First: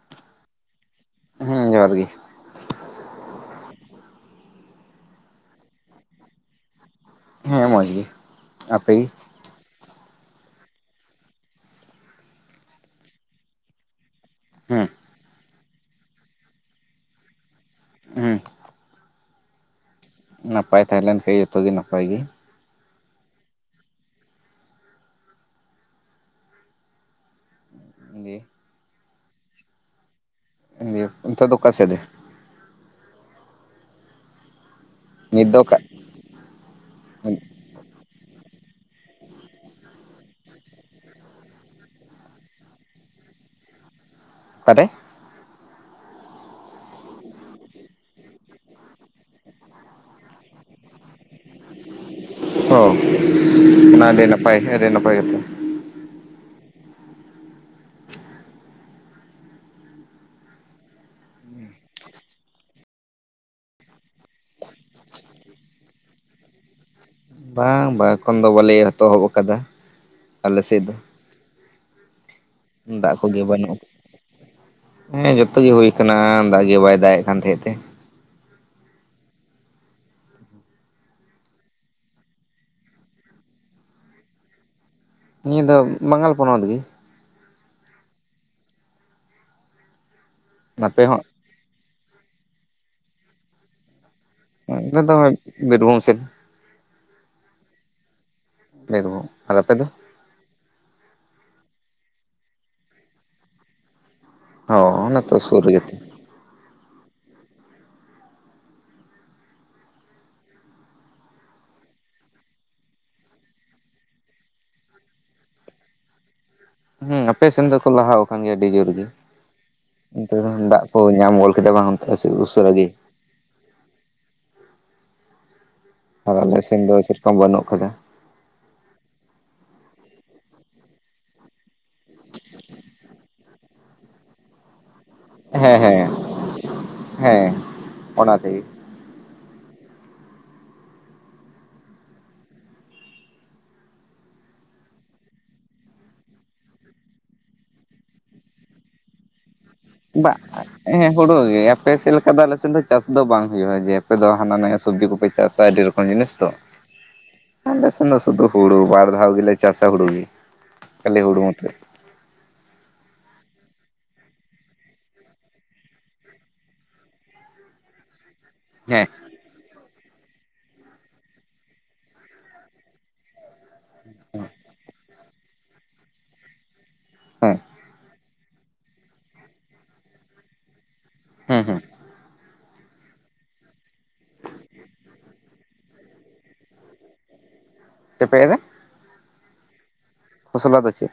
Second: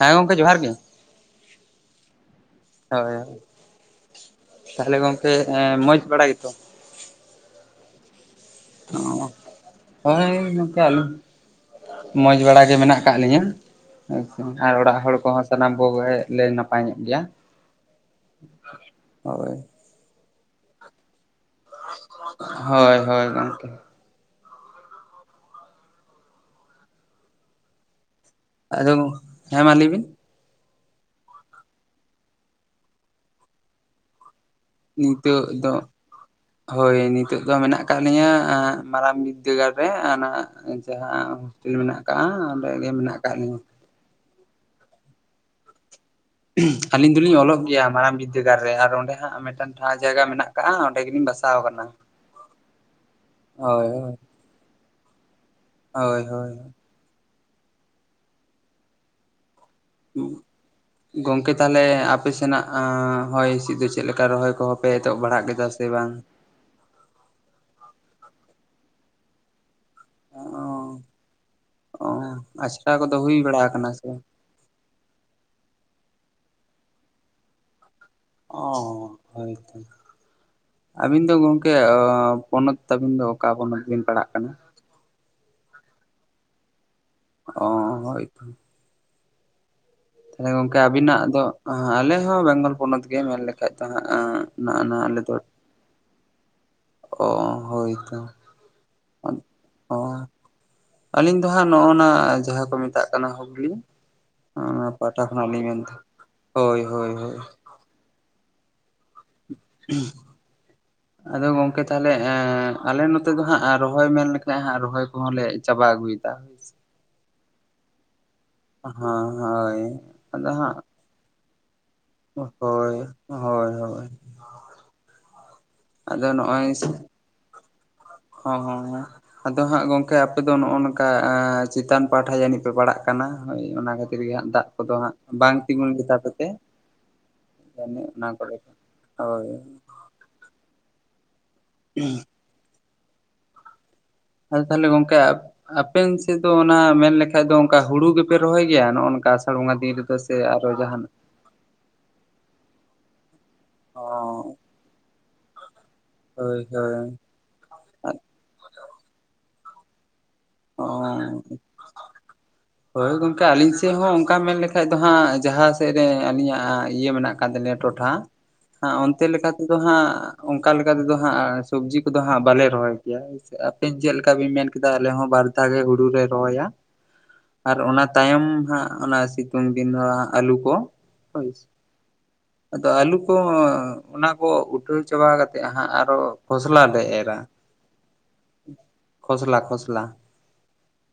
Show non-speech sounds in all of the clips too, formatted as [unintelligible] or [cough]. ᱦᱮᱸ ᱜᱚᱝᱠᱮ ᱡᱚᱦᱟᱨ ᱜᱮᱼᱼ ᱦᱮᱸ ᱡᱚᱦᱟᱨ ᱜᱮ᱾ ᱦᱳᱭ ᱦᱳᱭ ᱛᱟᱦᱚᱞᱮ ᱜᱚᱝᱠᱮ ᱢᱚᱡᱽ ᱵᱟᱲᱟ ᱜᱮᱛᱚ? ᱦᱮᱸ ᱢᱚᱡᱽ ᱜᱮ᱾ ᱟᱯᱮ ᱚᱻ ᱜᱮ ᱦᱚᱸ-ᱚᱭ ᱱᱝᱠᱟ ᱟᱹᱞᱤᱧ [inaudible] ᱢᱚᱡᱽ ᱵᱟᱲᱟ ᱜᱮ ᱢᱮᱱᱟᱜ ᱟᱠᱟᱜ ᱞᱤᱧᱟᱹ᱾ ᱟᱪᱪᱷᱟ, ᱟᱨ ᱦᱮᱸ ᱚᱲᱟᱜ ᱦᱚᱲ ᱠᱚ ᱦᱚᱸ ᱥᱟᱱᱟᱢ ᱠᱚᱜᱮ ᱞᱮ ᱱᱟᱯᱟᱭ ᱧᱚᱜ ᱜᱮᱭᱟ ᱦᱮᱸ [inaudible] ᱦᱳᱭ, ᱱᱟᱯᱟᱭ ᱛᱟᱦᱮᱸ ᱞᱮᱱ ᱠᱷᱟᱡ ᱡᱚᱛᱚ ᱜᱮ ᱱᱟᱯᱟᱭ ᱜᱮ᱾ ᱦᱳᱭ ᱦᱳᱭ, ᱜᱚᱝᱠᱮ ᱫᱤᱭᱮ ᱟᱫᱚ, ᱦᱮᱸ ᱢᱟ ᱞᱟᱹᱭ ᱵᱤᱱ᱾ ᱚᱱᱛᱮ ᱫᱚ ᱚᱠᱟᱥᱮᱫ ᱨᱮ? ᱱᱤᱛᱚᱜ ᱱᱤᱛ ᱫᱚ ᱚᱠᱟ ᱦᱳᱭ ᱱᱤᱛᱚᱜ ᱫᱚ ᱢᱮᱱᱟᱜ ᱟᱠᱟᱫ ᱞᱤᱧᱟᱹ ᱢᱟᱨᱟᱝ ᱵᱤᱫᱽᱫᱟᱹᱜᱟᱲ ᱨᱮ ᱚᱱᱟ ᱡᱟᱦᱟᱸ ᱢᱮᱱᱟᱜ ᱟᱠᱟᱫᱼᱟ ᱚᱸᱰᱮ ᱜᱮ ᱢᱮᱱᱟᱜ ᱟᱠᱟᱫ ᱞᱤᱧᱟ ᱾ ᱚᱠᱟᱨᱮ? ᱟᱹᱞᱤᱧ ᱫᱚᱞᱤᱧ ᱚᱞᱚᱜ ᱜᱮᱭᱟ ᱢᱟᱨᱟᱝ ᱵᱤᱫᱽᱫᱟᱹᱜᱟᱲ ᱨᱮ ᱟᱨ ᱚᱸᱰᱮ ᱦᱟᱸᱜ ᱢᱤᱫᱴᱟᱝ ᱴᱷᱟᱶ ᱡᱟᱭᱜᱟ ᱢᱮᱱᱟᱜ ᱠᱟᱜ-ᱟ ᱚᱸᱰᱮ ᱜᱮᱞᱤᱧ ᱵᱟᱥᱟᱣ ᱠᱟᱱᱟ᱾ ᱦᱚᱸ ᱚᱱᱟ ᱟᱹᱰᱤ ᱱᱟᱯᱟᱭ ᱟᱹᱰᱤ ᱱᱟᱯᱟᱭ ᱠᱟᱛᱷᱟ᱾ ᱦᱳᱭ ᱦᱳᱭ, [unintelligible] ᱜᱚᱝᱠᱮ ᱛᱟᱦᱚᱞᱮ ᱟᱯᱮ ᱥᱮᱱᱟᱜ ᱦᱚᱭ ᱦᱤᱸᱥᱤᱫ ᱫᱚ ᱪᱮᱫ ᱞᱮᱠᱟ ᱨᱚᱦᱚᱭ ᱠᱚᱦᱚᱸ ᱯᱮ ᱮᱛᱚᱦᱚᱵ ᱵᱟᱲᱟᱦᱟᱜ ᱠᱮᱫᱟ ᱥᱮ ᱵᱟᱝ? ᱵᱟᱝ ᱵᱟᱝ ᱮᱠᱷᱚᱱ ᱫᱚ ᱵᱟᱞᱮ ᱮᱛᱚᱦᱚᱵ ᱟᱠᱟᱫᱟ ᱟᱞᱮ ᱥᱮᱫ ᱫᱚ ᱚ ᱟᱪᱷᱲᱟ ᱫᱟᱜ ᱠᱚᱫᱚ ᱦᱩᱭ ᱠᱚᱜᱮ ᱵᱟᱲᱟ ᱵᱟᱹᱱᱩᱜ ᱟᱠᱟᱱᱟ ᱟᱠᱟᱫᱟ᱾ ᱥᱮ ᱵᱟᱝ? ᱦᱮᱸ ᱡᱚᱛᱚ ᱜᱮ ᱦᱩᱭ ᱠᱟᱱᱟ ᱫᱟᱜ ᱜᱮ ᱵᱟᱭ ᱫᱟᱜ ᱮᱫ ᱠᱟᱱ ᱛᱟᱦᱮᱸᱫ ᱛᱮ᱾ ᱚ ᱦᱳᱭ ᱛᱚ᱾ ᱟᱹᱵᱤᱱ ᱫᱚ ᱜᱚᱝᱠᱮ ᱯᱚᱱᱚᱛ ᱛᱟᱹᱵᱤᱱ ᱫᱚ ᱚᱠᱟ ᱯᱚᱱᱚᱛ ᱵᱤᱱ ᱯᱟᱲᱦᱟᱜ ᱠᱟᱱᱟ? ᱱᱤᱭᱟᱹ ᱫᱚ ᱵᱟᱝᱜᱟᱞ ᱯᱚᱱᱚᱛ ᱜᱮ᱾ ᱚᱻ ᱦᱳᱭ ᱛᱚ, ᱛᱟᱦᱞᱮ ᱜᱚᱝᱠᱮ ᱱᱟᱯᱮ ᱦᱚᱸ ᱟᱵᱤᱱᱟᱜ ᱫᱚ ᱟᱞᱮ ᱦᱚᱸ ᱵᱮᱝᱜᱚᱞ ᱯᱚᱱᱚᱛ ᱜᱮ ᱢᱮᱱ ᱞᱮᱠᱷᱟᱡ ᱫᱚ ᱦᱟᱸᱜ᱾ ᱟᱞᱮ ᱫᱚ ᱦᱟᱸᱜ ᱵᱤᱨᱵᱷᱩᱢ ᱥᱮᱫ᱾ ᱚ ᱦᱳᱭ ᱛᱚ ᱵᱤᱨᱵᱷᱩᱢ ᱟᱨ ᱟᱯᱮ ᱫᱚ ᱚᱻ ᱟᱹᱞᱤᱧ ᱫᱚ ᱦᱟᱸᱜ ᱱᱚᱜᱼᱚᱱᱟ ᱡᱟᱦᱟᱸ ᱠᱚ ᱢᱮᱛᱟᱜ ᱠᱟᱱᱟ ᱦᱩᱜᱽᱞᱤ᱾ ᱚᱱᱟ ᱦᱚᱸ ᱯᱟᱦᱴᱟ ᱚᱱᱮ ᱛᱚ ᱠᱷᱚᱱᱟᱜ ᱥᱩᱨ ᱞᱤᱧ ᱨᱮᱜᱮ ᱢᱮᱱᱫᱟ ᱛᱚ᱾ ᱦᱳᱭ ᱦᱳᱭ ᱦᱳᱭ, [inaudible] [unintelligible] ᱟᱫᱚ ᱜᱚᱝᱠᱮ ᱛᱟᱦᱚᱞᱮ ᱟᱞᱮ ᱱᱚᱛᱮ ᱫᱚ ᱦᱟᱸᱜ ᱨᱚᱦᱚᱭ ᱢᱮᱱ ᱞᱮᱠᱷᱟᱱ ᱦᱟᱸᱜ ᱨᱚᱦᱚᱭ ᱠᱚᱦᱚᱸ ᱞᱮ ᱪᱟᱵᱟ ᱟᱹᱜᱩᱭᱮᱫᱟ᱾ ᱦᱮᱸ ᱟᱯᱮ ᱥᱮᱱ ᱫᱚᱠᱚ ᱞᱟᱦᱟᱣ ᱟᱠᱟᱱ ᱜᱮᱭᱟ ᱟᱹᱰᱤ ᱡᱳᱨ ᱜᱮ ᱦᱮᱸ ᱦᱳᱭ [inaudible] ᱚᱱᱛᱮ ᱫᱚ ᱫᱟᱜ ᱠᱚ ᱧᱟᱢ ᱜᱚᱞ ᱠᱮᱫᱟ ᱵᱟᱝ᱾ ᱚ ᱩᱥᱟᱹᱨᱟ ᱜᱮ ᱦᱳᱭ ᱦᱳᱭ ᱦᱳᱭ, ᱟᱫᱚ ᱟᱨ ᱟᱞᱮ ᱱᱚᱜᱼᱚᱭ ᱥᱮᱱ ᱫᱚ ᱥᱮᱨᱚᱠᱚᱢ ᱵᱟᱹᱱᱩᱜ ᱟᱠᱟᱫᱟ᱾ ᱦᱚᱸ ᱦᱩᱸ ᱦᱩᱸ, ᱟᱫᱚ ᱦᱟᱸᱜ ᱜᱚᱝᱠᱮ ᱟᱯᱮ ᱫᱚ ᱱᱚᱜᱼᱚ ᱱᱚᱝᱠᱟ ᱪᱮᱛᱟᱱ ᱯᱟᱦᱴᱷᱟ ᱡᱟᱹᱱᱤᱡ ᱯᱮ ᱯᱟᱲᱟᱜ ᱠᱟᱱᱟ ᱦᱳᱭ ᱚᱱᱟ ᱠᱷᱟᱹᱛᱤᱨ ᱜᱮ ᱦᱟᱸᱜ ᱫᱟᱜ ᱠᱚᱫᱚ ᱦᱟᱸᱜ ᱵᱟᱝ ᱦᱮᱸ ᱛᱤᱸᱜᱩᱱ ᱦᱮᱸ ᱜᱮᱛᱟ ᱯᱮ ᱛᱮ ᱦᱮᱸ [inaudible] ᱚᱱᱟ ᱠᱚᱨᱮ ᱫᱚ ᱦᱳᱭ, [inaudible] ᱟᱫᱚ ᱛᱟᱦᱚᱞᱮ ᱜᱚᱝᱠᱮ ᱟᱯᱮᱱ ᱥᱮᱫ ᱫᱚ ᱚᱱᱟ ᱢᱮᱱᱞᱠᱷᱟᱡ ᱫᱚ ᱚᱱᱠᱟ ᱦᱩᱲᱩ ᱜᱮᱯᱮ ᱨᱚᱦᱚᱭ ᱜᱮᱭᱟ ᱱᱚᱜᱼᱚ ᱱᱚᱝᱠᱟ ᱟᱥᱟᱲ ᱵᱚᱸᱜᱟ ᱫᱤᱱ ᱨᱮ ᱫᱚ? ᱵᱟᱦ ᱦᱮᱸ ᱦᱩᱲᱩ ᱜᱮ ᱟᱯᱮ ᱥᱮᱫ ᱞᱮᱠᱟ ᱫᱚ ᱟᱞᱮᱥᱮᱱ ᱫᱚ ᱪᱟᱥ ᱫᱚ ᱵᱟᱝ ᱦᱩᱭᱩᱜᱼᱟ ᱡᱮ ᱚ ᱟᱯᱮ ᱫᱚ ᱦᱟᱱᱟᱱᱤᱭᱟ ᱥᱚᱵᱽᱡᱤ ᱠᱚᱯᱮ ᱪᱟᱥᱟ ᱟᱹᱰᱤ ᱨᱚ ᱠᱚᱢ ᱡᱤᱱᱤᱥ ᱛᱚ ᱦᱳᱭ ᱦᱳᱭ ᱟᱞᱮ ᱥᱮᱱ ᱫᱚ ᱥᱩᱫᱩ ᱦᱩᱲᱩ ᱵᱟᱨ ᱫᱷᱟᱣ ᱜᱮᱞᱮ ᱪᱟᱥᱟ ᱦᱩᱲᱩ ᱜᱮ᱾ ᱚᱻ ᱠᱷᱟᱹᱞᱤ ᱦᱩᱲᱩ ᱢᱚᱛᱚ ᱦᱳᱭ ᱜᱚᱝᱠᱮ ᱟᱞᱤᱧ ᱥᱮᱫ ᱦᱚᱸ ᱚᱱᱠᱟ ᱢᱮᱱ ᱞᱮᱠᱷᱟᱡ ᱫᱚ ᱦᱟᱸᱜ ᱡᱟᱦᱟᱸ ᱥᱮᱫ ᱨᱮ ᱟᱞᱤᱧᱟᱜ ᱤᱭᱟᱹ ᱢᱮᱱᱟᱜ ᱠᱟᱜ ᱛᱟᱞᱤᱧᱟ ᱟᱸ ᱴᱚᱴᱷᱟ ᱦᱟᱸ ᱦᱮᱸ ᱚᱱᱛᱮ ᱞᱮᱠᱟ ᱫᱚ ᱦᱟᱸᱜ ᱚᱱᱠᱟ ᱞᱮᱠᱟᱛᱮᱫᱚ ᱦᱟᱸᱜ ᱥᱚᱵᱡᱤ ᱠᱚᱫᱚ ᱦᱟᱸᱜ ᱵᱟᱞᱮ ᱨᱚᱦᱚᱭ ᱜᱮᱭᱟ᱾ ᱟᱯᱮᱱ ᱪᱮᱫ ᱞᱮᱠᱟ ᱵᱤᱱ ᱢᱮᱱ ᱠᱮᱫᱟ ᱟᱞᱮ ᱦᱚᱸ ᱵᱟᱨ ᱫᱷᱟᱣ ᱜᱮ ᱦᱩᱲᱩ ᱞᱮ ᱨᱚᱦᱚᱭᱟ ᱦᱮᱸ ᱟᱨ ᱚᱱᱟ ᱛᱟᱭᱚᱢ ᱦᱟᱸᱜ ᱚᱱᱟ ᱥᱤᱛᱩᱝ ᱫᱤᱱ ᱫᱚ ᱟᱞᱩ ᱠᱚ ᱦᱳᱭ ᱦᱮᱸ ᱥᱮ᱾ ᱦᱮᱸ ᱟᱫᱚ ᱟᱞᱩ ᱠᱚᱦᱚᱸ ᱚᱱᱟ ᱠᱚ ᱩᱴᱷᱟᱹᱣ ᱪᱟᱵᱟ ᱠᱟᱛᱮᱫ ᱦᱟᱸᱜ ᱟᱨᱚ ᱠᱷᱚᱥᱞᱟ ᱞᱮ ᱮᱨᱟ᱾ ᱪᱮᱜ ᱯᱮ ᱮᱨᱟ? ᱠᱷᱚᱥᱞᱟ ᱠᱷᱚᱥᱞᱟ᱾ ᱠᱷᱚᱥᱞᱟ ᱫᱚ ᱪᱮᱫ?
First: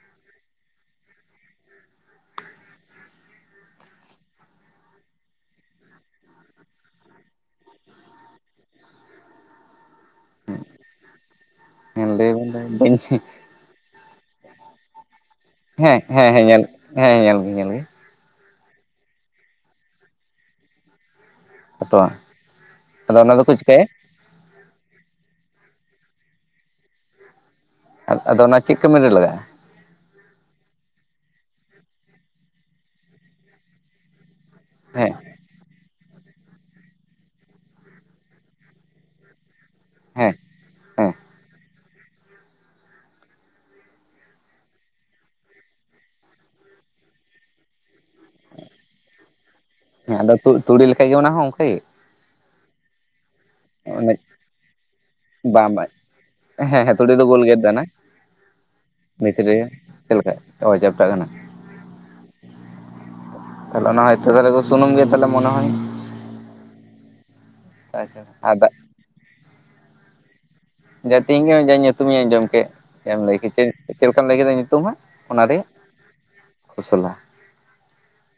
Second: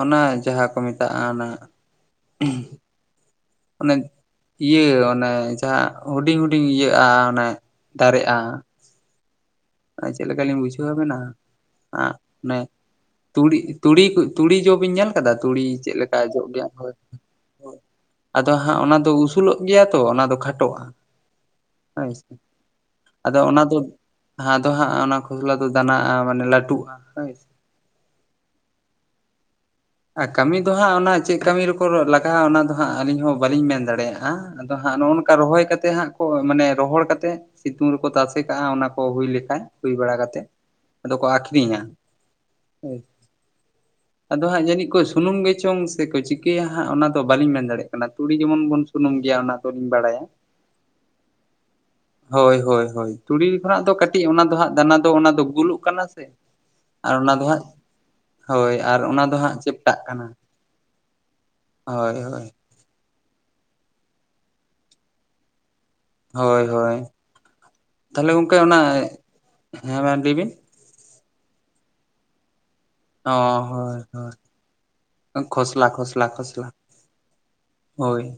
ᱚᱱᱟ ᱡᱟᱦᱟᱸ ᱠᱚ ᱢᱮᱛᱟᱜᱼᱟ ᱚᱱᱟ ᱚᱱᱮ ᱤᱭᱟᱹ ᱚᱱᱮ ᱡᱟᱦᱟᱸ ᱦᱩᱰᱤᱧ ᱦᱩᱰᱤᱧ ᱤᱭᱟᱹᱜᱼᱟ ᱚᱱᱮ ᱫᱟᱨᱮᱜᱼᱟ, ᱪᱮᱫ ᱞᱮᱠᱟ ᱞᱤᱧ ᱵᱩᱡᱷᱟᱹᱣ ᱟᱵᱤᱱᱟ ᱟ ᱦᱮᱸ ᱞᱟᱹᱭ ᱵᱮᱱ ᱱᱮ ᱵᱟᱹᱧ ᱛᱩᱲᱤ ᱛᱩᱲᱤ ᱠᱚ ᱛᱩᱲᱤ ᱡᱚ ᱵᱤᱱ ᱧᱮᱞ ᱠᱟᱫᱟ ᱛᱩᱲᱤ ᱪᱮᱫ ᱦᱮᱸ ᱞᱮᱠᱟ ᱦᱮᱸ ᱦᱮᱸ ᱡᱚᱜ ᱧᱮᱞ ᱜᱮᱭᱟ ᱦᱳᱭ ᱦᱮᱸ ᱧᱮᱞ ᱜᱮ ᱧᱮᱞ ᱜᱮ ᱟᱫᱚ ᱦᱟᱸᱜ ᱚᱱᱟ ᱫᱚ ᱩᱥᱩᱞᱚᱜ ᱜᱮᱭᱟ ᱛᱚ ᱚᱱᱟ ᱫᱚ ᱠᱷᱟᱴᱚᱜᱼᱟ᱾ ᱦᱟᱛᱣᱟ ᱦᱳᱭ ᱥᱮ ᱟᱫᱚ ᱚᱱᱟ ᱫᱚ ᱦᱟᱸ ᱫᱚ ᱦᱟᱸᱜ ᱚᱱᱟ ᱠᱷᱚᱥᱞᱟ ᱫᱚ ᱫᱟᱱᱟᱜ-ᱟ ᱢᱟᱱᱮ ᱞᱟᱴᱩᱜᱼᱟ ᱦᱳᱭ ᱥᱮ᱾ ᱟᱫ ᱟᱫᱚ ᱚᱱᱟ ᱪᱮᱫ ᱠᱟᱹᱢᱤ ᱨᱮ ᱞᱟᱜᱟᱜᱼᱟ? ᱟ ᱠᱟᱢᱤ ᱫᱚ ᱦᱟᱸᱜ ᱚᱱᱟ ᱪᱮᱫ ᱠᱟᱢᱤ ᱨᱮᱠᱚ ᱞᱟᱜᱟᱣᱟ ᱚᱱᱟ ᱫᱚ ᱦᱟᱸᱜ ᱟᱞᱤᱧ ᱦᱚᱸ ᱵᱟᱞᱤᱧ ᱢᱮᱱ ᱫᱟᱲᱮᱭᱟᱜᱼᱟ᱾ ᱟᱫᱚ ᱦᱟᱸᱜ ᱱᱚᱜᱼᱚ ᱦᱮᱸ ᱱᱚᱝᱠᱟ ᱨᱚᱦᱚᱭ ᱠᱟᱛᱮ ᱦᱟᱸᱜ ᱠᱚ ᱢᱟᱱᱮ ᱨᱚᱦᱚᱲ ᱠᱟᱛᱮᱜ ᱥᱤᱛᱩᱝ ᱨᱮᱠᱚ ᱛᱟᱥᱮ ᱠᱟᱜᱼᱟ ᱚᱱᱟ ᱠᱚ ᱦᱩᱭ ᱞᱮᱠᱷᱟᱡ, ᱦᱩᱭ ᱵᱟᱲᱟ ᱦᱮᱸ ᱠᱟᱛᱮᱜ ᱟᱫᱚ ᱠᱚ ᱦᱮᱸ ᱟᱠᱷᱨᱤᱧᱟ᱾ ᱦᱳᱭ ᱟᱫᱚ ᱦᱟᱸᱜ ᱡᱟᱹᱱᱤᱡ ᱠᱚ ᱥᱩᱱᱩᱢ ᱜᱮᱪᱚᱝ ᱥᱮᱠᱚ ᱪᱤᱠᱟᱹᱭᱟ ᱦᱟᱸᱜ ᱚᱱᱟ ᱫᱚ ᱵᱟᱞᱤᱧ ᱢᱮᱱ ᱫᱟᱲᱮᱭᱟᱜ ᱠᱟᱱᱟ ᱛᱩᱲᱤ ᱡᱮᱢᱚᱱ ᱵᱚᱱ ᱥᱩᱱᱩᱢ ᱜᱮᱭᱟ ᱚᱱᱟ ᱫᱚᱞᱤᱧ ᱦᱮᱸ ᱵᱟᱲᱟᱭᱟ ᱟᱫᱚ ᱛᱩ ᱛᱩᱲᱤ ᱞᱮᱠᱟ ᱜᱮ ᱚᱱᱟ ᱦᱚᱸ ᱚᱝᱠᱮ? ᱦᱳᱭ ᱦᱳᱭ ᱦᱳᱭ ᱛᱩᱲᱤ ᱠᱷᱚᱱᱟᱜ ᱫᱚ ᱚᱱᱮ ᱠᱟᱴᱤᱡ ᱚᱱᱟ ᱫᱚ ᱦᱟᱸᱜ ᱫᱟᱱᱟ ᱫᱚ ᱚᱱᱟ ᱫᱚ ᱵᱟᱝ ᱜᱩᱞᱩᱜ ᱵᱟᱝ ᱠᱟᱱᱟ ᱥᱮ ᱦᱮᱸ ᱦᱮᱸ ᱟᱨ ᱛᱩᱲᱤ ᱚᱱᱟ ᱫᱚ ᱜᱳᱞ ᱜᱮ ᱦᱟᱸᱜ ᱫᱟᱱᱟ ᱦᱳᱭ ᱟᱨ ᱚᱱᱟ ᱫᱚ ᱵᱷᱤᱛᱨᱤ ᱨᱮ ᱦᱟᱸᱜ ᱪᱮᱯ ᱪᱮᱫ ᱞᱮᱠᱟ ᱚ ᱪᱮᱯᱴᱟᱜ ᱠᱟᱱᱟ? ᱦᱳᱭ ᱦᱳᱭ ᱛᱟᱦᱚᱞᱮ ᱚᱱᱟ ᱦᱚᱭᱛᱚ ᱛᱟᱦᱞᱮ ᱠᱚ ᱥᱩᱱᱩᱢ ᱜᱮᱭᱟ ᱛᱟᱦᱮᱞᱮ ᱢᱚᱱᱮ ᱦᱚᱭ᱾ ᱦᱳᱭ ᱦᱳᱭ ᱟᱪᱪᱷᱟ ᱛᱟᱦᱚᱞᱮ ᱟᱨ ᱜᱚᱢᱠᱮ ᱫᱟᱜ ᱚᱱᱟ ᱦᱮᱸ ᱢᱟ ᱞᱟᱹᱭ ᱵᱤᱱ᱾ ᱡᱟ ᱛᱮᱦᱮᱧ ᱜᱮ ᱡᱟ ᱧᱩᱛᱩᱢᱤᱧ ᱟᱸᱡᱚᱢ ᱠᱮᱜ᱾ ᱪᱮᱜ ᱮᱢ ᱞᱟᱹᱭ ᱠᱮᱫ ᱪᱮ ᱪᱮᱫ ᱞᱮᱠᱟᱢ ᱞᱟᱹᱭ ᱠᱮᱫᱟ ᱧᱩᱛᱩᱢ ᱦᱟᱜ ᱚᱱᱟ ᱨᱮᱭᱟᱜ ᱠᱷᱚᱥᱞᱟ᱾ ᱦᱳᱭ᱾